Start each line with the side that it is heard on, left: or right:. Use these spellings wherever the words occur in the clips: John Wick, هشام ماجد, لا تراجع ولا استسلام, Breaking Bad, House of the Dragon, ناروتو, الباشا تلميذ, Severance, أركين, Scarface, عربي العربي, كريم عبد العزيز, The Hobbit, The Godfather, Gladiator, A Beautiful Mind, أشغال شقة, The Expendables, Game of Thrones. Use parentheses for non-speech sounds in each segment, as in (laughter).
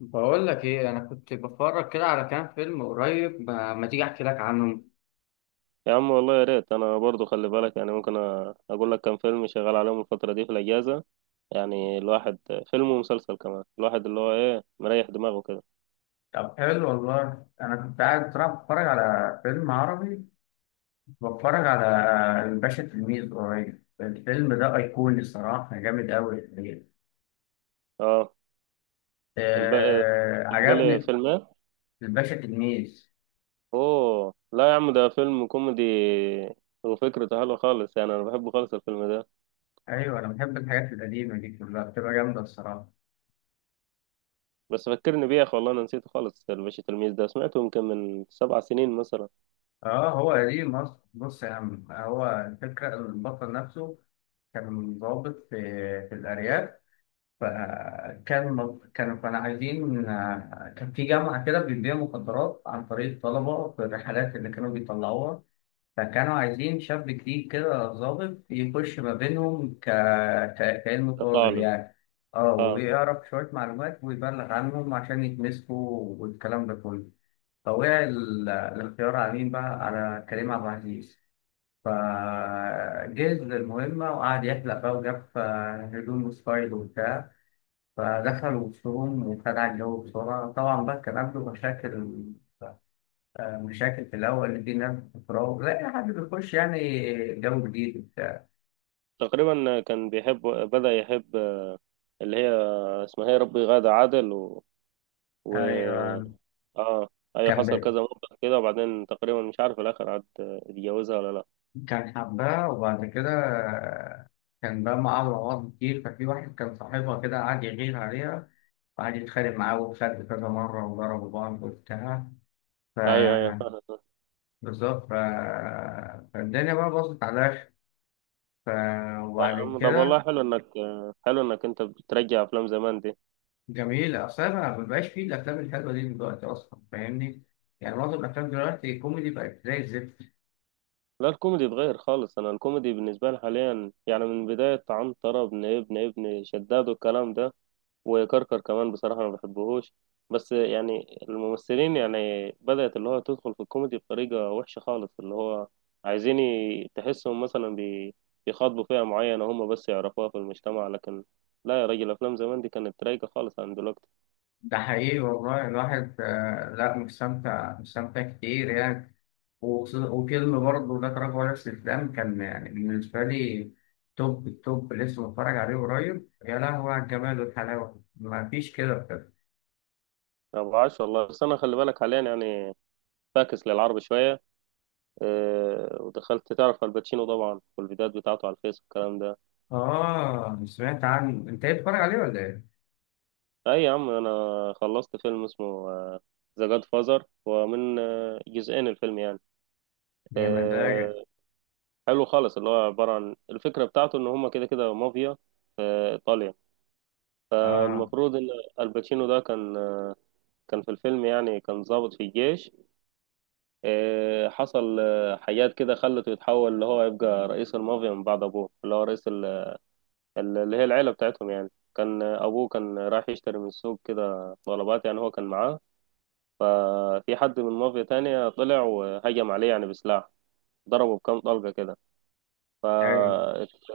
left: بقول لك ايه، انا كنت بتفرج كده على كام فيلم قريب. ما تيجي احكي لك عنهم.
right: يا عم والله يا ريت. انا برضو خلي بالك يعني ممكن اقول لك كام فيلم شغال عليهم الفتره دي في الاجازه. يعني الواحد فيلم ومسلسل كمان، الواحد اللي هو ايه مريح دماغه كده.
left: طب حلو والله، أنا كنت قاعد بصراحة بتفرج على فيلم عربي. بتفرج على الباشا تلميذ قريب. الفيلم ده أيقوني الصراحة، جامد أوي الحقيقة.
right: اه. الباقي؟
left: آه،
right: بتقول لي
left: عجبني.
right: فيلم ايه؟
left: الباشا تلميذ.
right: اوه، لا يا عم، ده فيلم كوميدي، وفكرته حلوه خالص. يعني انا بحبه خالص الفيلم ده.
left: أيوه، أنا بحب الحاجات القديمة دي، كلها بتبقى جامدة الصراحة.
right: بس فكرني بيه يا اخي، والله انا نسيته خالص. الباشا تلميذ ده سمعته يمكن من 7 سنين مثلا.
left: أه، هو قديم أصلا. بص يا عم، هو الفكرة إن البطل نفسه كان ضابط في الأرياف. فكان كانوا كانوا عايزين كان في جامعة كده بتبيع مخدرات عن طريق الطلبة في الرحلات اللي كانوا بيطلعوها. فكانوا عايزين شاب جديد كده ظابط يخش ما بينهم كأنه طالب
right: كطالب.
left: يعني. اه،
right: اه.
left: ويعرف شوية معلومات ويبلغ عنهم عشان يتمسكوا والكلام ده كله. فوقع الاختيار على مين بقى، على كريم عبد العزيز. فجهز للمهمة وقعد يحلق بقى وجاب هدوم وستايل وبتاع. فدخل وسطهم وخدع الجو بسرعة، طبعا بقى كان عنده مشاكل. مشاكل في الأول، اللي دي ناس بتراوغ لا أي حد بيخش يعني. جو جديد وبتاع.
right: تقريبا كان بيحب، بدأ يحب اللي هي اسمها ايه، ربي، غادة عادل. و
left: أيوة.
right: اه. ايوه،
left: كان
right: حصل
left: ب...
right: كذا موقف كده، وبعدين تقريبا مش عارف في الاخر عاد اتجوزها ولا لا.
left: كان حباه وبعد كده. آه، كان بقى معاه أمراض كتير، ففي واحد كان صاحبها كده قعد يغير عليها، وقعد يتخانق معاه وخد كذا مرة وضربوا بعض وبتاع. ف
right: ايوه ايوه.
left: بالظبط. فالدنيا بقى باظت على الآخر. ف... وبعد
right: طب والله
left: كده.
right: حلو انك، حلو انك انت بترجع افلام زمان دي.
left: جميل، اصل انا ما بقاش فيه الافلام الحلوه دي دلوقتي اصلا، فاهمني؟ يعني معظم الافلام دلوقتي كوميدي بقت زي الزفت.
right: لا، الكوميدي اتغير خالص. انا الكوميدي بالنسبه لي حاليا يعني من بدايه عنتره ابن شداد والكلام ده، وكركر كمان، بصراحة ما بحبهوش. بس يعني الممثلين يعني بدأت اللي هو تدخل في الكوميدي بطريقة وحشة خالص، اللي هو عايزين تحسهم مثلا بيخاطبوا فئة معينة هم بس يعرفوها في المجتمع، لكن لا يا راجل، أفلام زمان دي كانت رايقة خالص عن دلوقتي.
left: ده حقيقي والله. الواحد لا، مستمتع مستمتع كتير يعني. وفيلم برضه لا تراجع ولا استسلام كان يعني بالنسبه لي توب التوب. لسه بتفرج عليه قريب، يا لهوي على الجمال والحلاوه، ما فيش كده بجد.
right: ما بعرفش والله، بس أنا خلي بالك حاليا يعني فاكس للعرب شوية. أه، ودخلت تعرف الباتشينو طبعا والفيديوهات بتاعته على الفيس والكلام ده.
left: اه، سمعت عنه. انت ايه بتتفرج عليه ولا ايه؟
right: اي يا عم، انا خلصت فيلم اسمه ذا جاد فازر، ومن جزئين الفيلم يعني.
left: يا مزاجك.
right: آه، حلو خالص، اللي هو عبارة عن الفكرة بتاعته ان هما كده كده مافيا ايطاليا.
left: اه.
right: المفروض ان الباتشينو ده كان كان في الفيلم، يعني كان ضابط في الجيش. حصل حاجات كده خلته يتحول اللي هو يبقى رئيس المافيا من بعد ابوه اللي هو رئيس اللي هي العيلة بتاعتهم. يعني كان ابوه كان رايح يشتري من السوق كده طلبات، يعني هو كان معاه. ففي حد من مافيا تانية طلع وهجم عليه يعني بسلاح، ضربه بكام طلقة كده.
left: ايوه.
right: فراح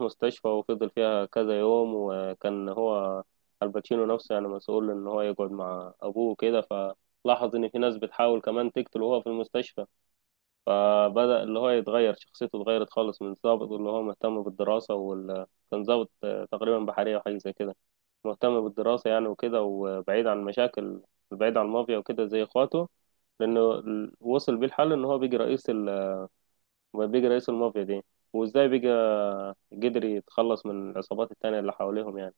right: مستشفى، وفضل فيها كذا يوم. وكان هو الباتشينو نفسه يعني مسؤول إن هو يقعد مع أبوه كده، فلاحظ إن في ناس بتحاول كمان تقتله وهو في المستشفى. فبدأ اللي هو يتغير، شخصيته اتغيرت خالص، من ضابط اللي هو مهتم بالدراسة كان ضابط تقريبا بحرية وحاجة زي كده، مهتم بالدراسة يعني وكده، وبعيد عن المشاكل، بعيد عن المافيا وكده زي اخواته. لأنه وصل بيه الحل إن هو بيجي رئيس بيجي رئيس المافيا دي، وإزاي بيجي قدر يتخلص من العصابات التانية اللي حواليهم يعني.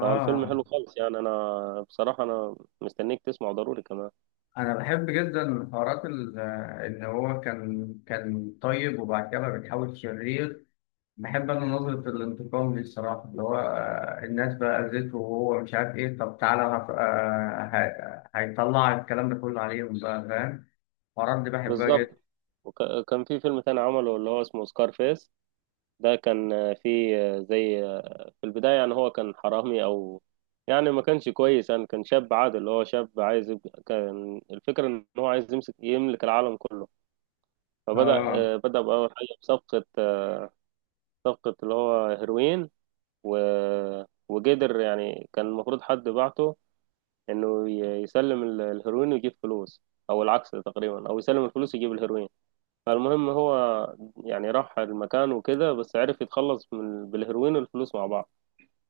right: فالفيلم حلو خالص يعني، أنا بصراحة أنا مستنيك تسمعه ضروري كمان.
left: انا بحب جدا من حوارات ان هو كان طيب وبعد كده بقى بيتحول شرير. بحب انا نظرة الانتقام دي الصراحة، اللي هو الناس بقى اذته وهو مش عارف ايه، طب تعالى هيطلع الكلام ده كله عليهم بقى، فاهم؟ الحوارات دي بحبها
right: بالظبط.
left: جدا.
right: وكان في فيلم تاني عمله اللي هو اسمه سكارفيس. ده كان في زي، في البداية يعني هو كان حرامي، أو يعني ما كانش كويس يعني، كان شاب عادل اللي هو شاب عايز يبقى، كان الفكرة إن هو عايز يمسك يملك العالم كله. فبدأ
left: اه.
right: بدأ بأول حاجة بصفقة صفقة اللي هو هيروين. و... وقدر يعني، كان المفروض حد بعته إنه يسلم الهيروين ويجيب فلوس، أو العكس تقريبا، أو يسلم الفلوس يجيب الهيروين. فالمهم هو يعني راح المكان وكده، بس عرف يتخلص من بالهيروين والفلوس مع بعض.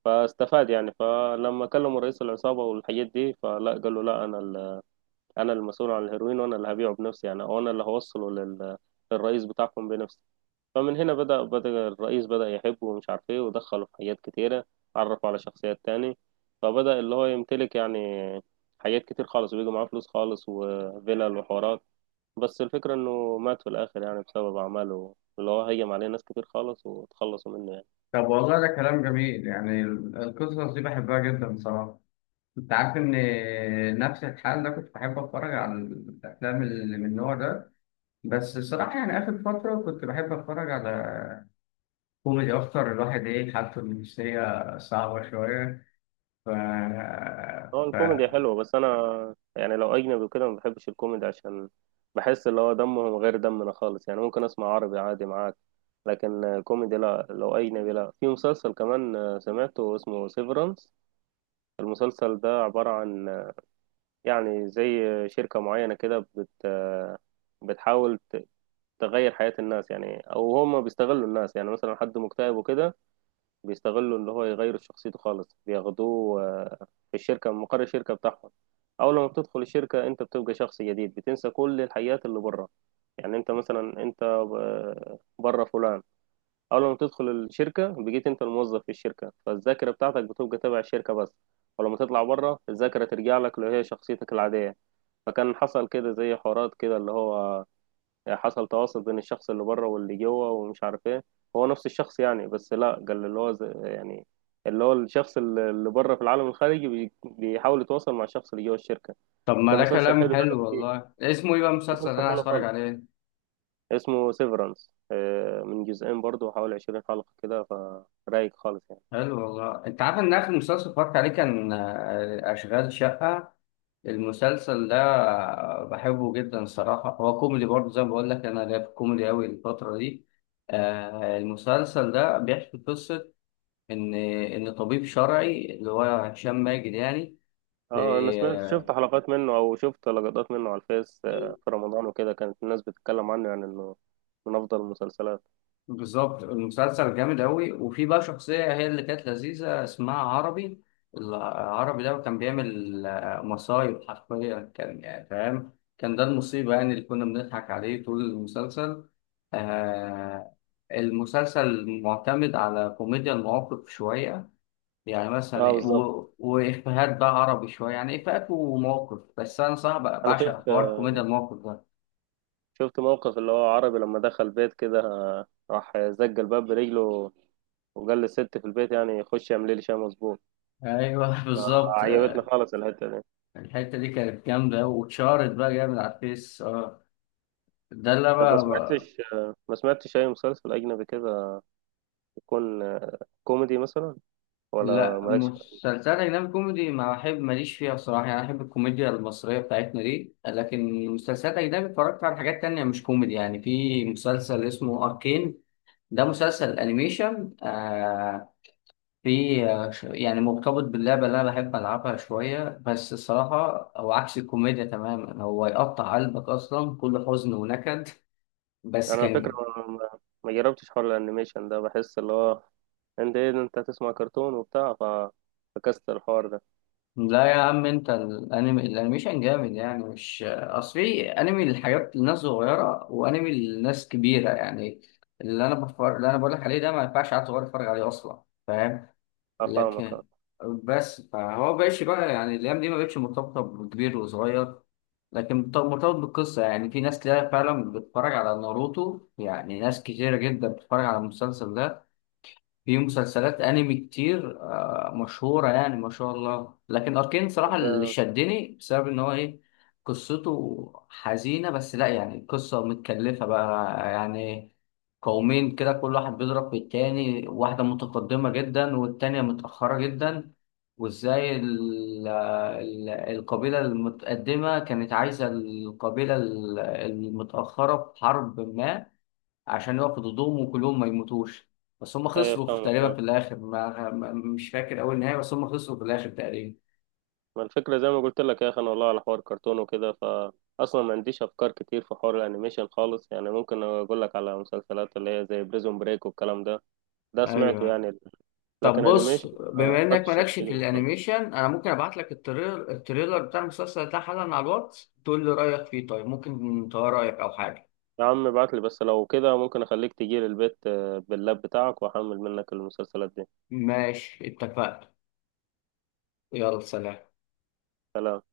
right: فاستفاد يعني. فلما كلموا رئيس العصابة والحاجات دي، فلا قال له لا، أنا أنا المسؤول عن الهيروين، وأنا اللي هبيعه بنفسي يعني، وأنا اللي هوصله للرئيس بتاعكم بنفسي. فمن هنا بدأ، الرئيس بدأ يحبه ومش عارف إيه، ودخله في حاجات كتيرة، عرفه على شخصيات تاني. فبدأ اللي هو يمتلك يعني حاجات كتير خالص، وبيجي معاه فلوس خالص وفلل وحوارات. بس الفكرة إنه مات في الآخر يعني بسبب أعماله اللي هو هيم عليه ناس كتير خالص وتخلصوا منه يعني.
left: طب والله ده كلام جميل. يعني القصص دي بحبها جدا بصراحة. انت عارف ان نفس الحال ده، كنت بحب اتفرج على الافلام اللي من النوع ده. بس الصراحة، يعني آخر فترة كنت بحب أتفرج على كوميدي أكتر، الواحد إيه حالته النفسية صعبة شوية. ف...
right: اه،
left: ف...
right: الكوميدي حلوة، بس انا يعني لو اجنبي وكده ما بحبش الكوميدي، عشان بحس اللي هو دمهم غير دمنا خالص. يعني ممكن اسمع عربي عادي معاك، لكن الكوميدي لا، لو اجنبي لا. في مسلسل كمان سمعته، اسمه سيفرانس. المسلسل ده عبارة عن يعني زي شركة معينة كده بت آه، بتحاول تغير حياة الناس يعني، او هم بيستغلوا الناس يعني، مثلا حد مكتئب وكده بيستغلوا اللي هو يغيروا شخصيته خالص، بياخدوه في الشركة من مقر الشركة بتاعهم. أول ما بتدخل الشركة أنت بتبقى شخص جديد، بتنسى كل الحيات اللي بره. يعني أنت مثلا أنت بره فلان، أول ما بتدخل الشركة بقيت أنت الموظف في الشركة، فالذاكرة بتاعتك بتبقى تبع الشركة بس. ولما تطلع بره الذاكرة ترجع لك اللي هي شخصيتك العادية. فكان حصل كده زي حوارات كده اللي هو يعني، حصل تواصل بين الشخص اللي بره واللي جوه، ومش عارف ايه. هو نفس الشخص يعني. بس لا قال اللي هو يعني اللي هو الشخص اللي بره في العالم الخارجي بيحاول يتواصل مع الشخص اللي جوه الشركة.
left: طب ما
right: فكان
left: ده
right: مسلسل
left: كلام
right: حلو
left: حلو
right: يعني، فيه
left: والله، اسمه إيه بقى المسلسل ده؟
right: مسلسل
left: أنا عايز
right: حلو
left: أتفرج
right: خالص،
left: عليه.
right: اسمه سيفرانس، من جزئين برضه، حوالي 20 حلقة كده. فرايق خالص يعني.
left: حلو والله. أنت عارف إن آخر مسلسل اتفرجت عليه كان أشغال شقة. المسلسل ده بحبه جدا الصراحة. هو كوميدي برضه، زي ما بقول لك أنا ليا في الكوميدي أوي الفترة دي. المسلسل ده بيحكي قصة إن طبيب شرعي اللي هو هشام ماجد يعني.
right: اه، انا سمعت، شفت حلقات منه او شفت لقطات منه على الفيس في رمضان وكده، كانت الناس بتتكلم عنه، يعني انه من افضل المسلسلات.
left: بالظبط، المسلسل جامد أوي. وفي بقى شخصية هي اللي كانت لذيذة، اسمها عربي. العربي ده كان بيعمل مصايب، حرفيا كان يعني فاهم. كان ده المصيبة يعني، اللي كنا بنضحك عليه طول المسلسل. آه المسلسل معتمد على كوميديا المواقف شوية. يعني
right: اه
left: مثلا
right: بالظبط.
left: وإفيهات بقى، عربي شوية يعني، إفيهات ومواقف. بس أنا صعب
right: انا
left: بعشق
right: شفت،
left: حوار كوميديا المواقف ده.
right: شفت موقف اللي هو عربي لما دخل بيت كده راح زق الباب برجله، وقال للست في البيت يعني خش اعملي لي شاي مظبوط.
left: أيوه، (laughs) بالظبط.
right: عجبتني خالص الحتة دي.
left: الحتة دي كانت جامدة واتشهرت بقى جامد على الفيس، اه. ده اللي
right: طب ما
left: أنا.
right: سمعتش، ما سمعتش أي مسلسل أجنبي كده يكون كوميدي مثلا، ولا
left: لا،
right: مالكش؟
left: مسلسلات أجنبي كوميدي ما أحب، ماليش فيها بصراحة. يعني أنا أحب الكوميديا المصرية بتاعتنا دي، لكن مسلسلات أجنبي اتفرجت على حاجات تانية مش كوميدي. يعني في مسلسل اسمه أركين. ده مسلسل أنيميشن. في يعني مرتبط باللعبة اللي أنا بحب ألعبها شوية، بس الصراحة هو عكس الكوميديا تماما، هو يقطع قلبك أصلا، كله حزن ونكد. بس
right: أنا الفكرة
left: كان
right: ما ما جربتش حوار الأنيميشن ده، بحس اللي هو أنت إيه ده، أنت هتسمع كرتون وبتاع فكست الحوار ده.
left: لا يا عم، انت الانمي الانيميشن جامد يعني. مش اصل في انمي للحاجات للناس صغيره، وانمي للناس كبيره يعني. اللي انا بقول لك عليه ده ما ينفعش عيل صغير يتفرج عليه اصلا، فاهم؟
right: أفهمك أه.
left: لكن بس فهو بقاش بقى، يعني الايام دي ما بقتش مرتبطه بكبير وصغير. لكن مرتبط بالقصه، يعني في ناس كتير فعلا بتتفرج على ناروتو، يعني ناس كتيره جدا بتتفرج على المسلسل ده. في مسلسلات انمي كتير مشهورة يعني، ما شاء الله. لكن اركين صراحة اللي
right: طب
left: شدني بسبب ان هو ايه، قصته حزينة. بس لا يعني القصة متكلفة بقى يعني، قومين كده كل واحد بيضرب في التاني، واحدة متقدمة جدا والتانية متأخرة جدا. وازاي القبيلة المتقدمة كانت عايزة القبيلة المتأخرة في حرب ما، عشان يقفوا ضدهم وكلهم ما يموتوش. بس هم
right: أيوة
left: خسروا في
right: فاهمك
left: تقريبا
right: اه.
left: في الاخر، مش فاكر اول نهاية، بس هم خسروا في الاخر تقريبا.
right: ما الفكرة زي ما قلت لك يا أخي، أنا والله على حوار كرتون وكده فأصلا ما عنديش أفكار كتير في حوار الأنيميشن خالص. يعني ممكن أقول لك على مسلسلات اللي هي زي بريزون بريك والكلام ده، ده سمعته
left: ايوه.
right: يعني.
left: طب
right: لكن
left: بص،
right: أنيميشن ما
left: بما انك
right: خدتش
left: مالكش في
right: التجربة خالص.
left: الانيميشن، انا ممكن ابعت لك التريلر بتاع المسلسل ده حالا على الواتس، تقول لي رايك فيه. طيب ممكن تغير رايك او حاجه.
right: يا عم ابعت لي بس، لو كده ممكن أخليك تجي لي البيت باللاب بتاعك، وأحمل منك المسلسلات دي.
left: ماشي، اتفقنا. يلا سلام.
right: سلام.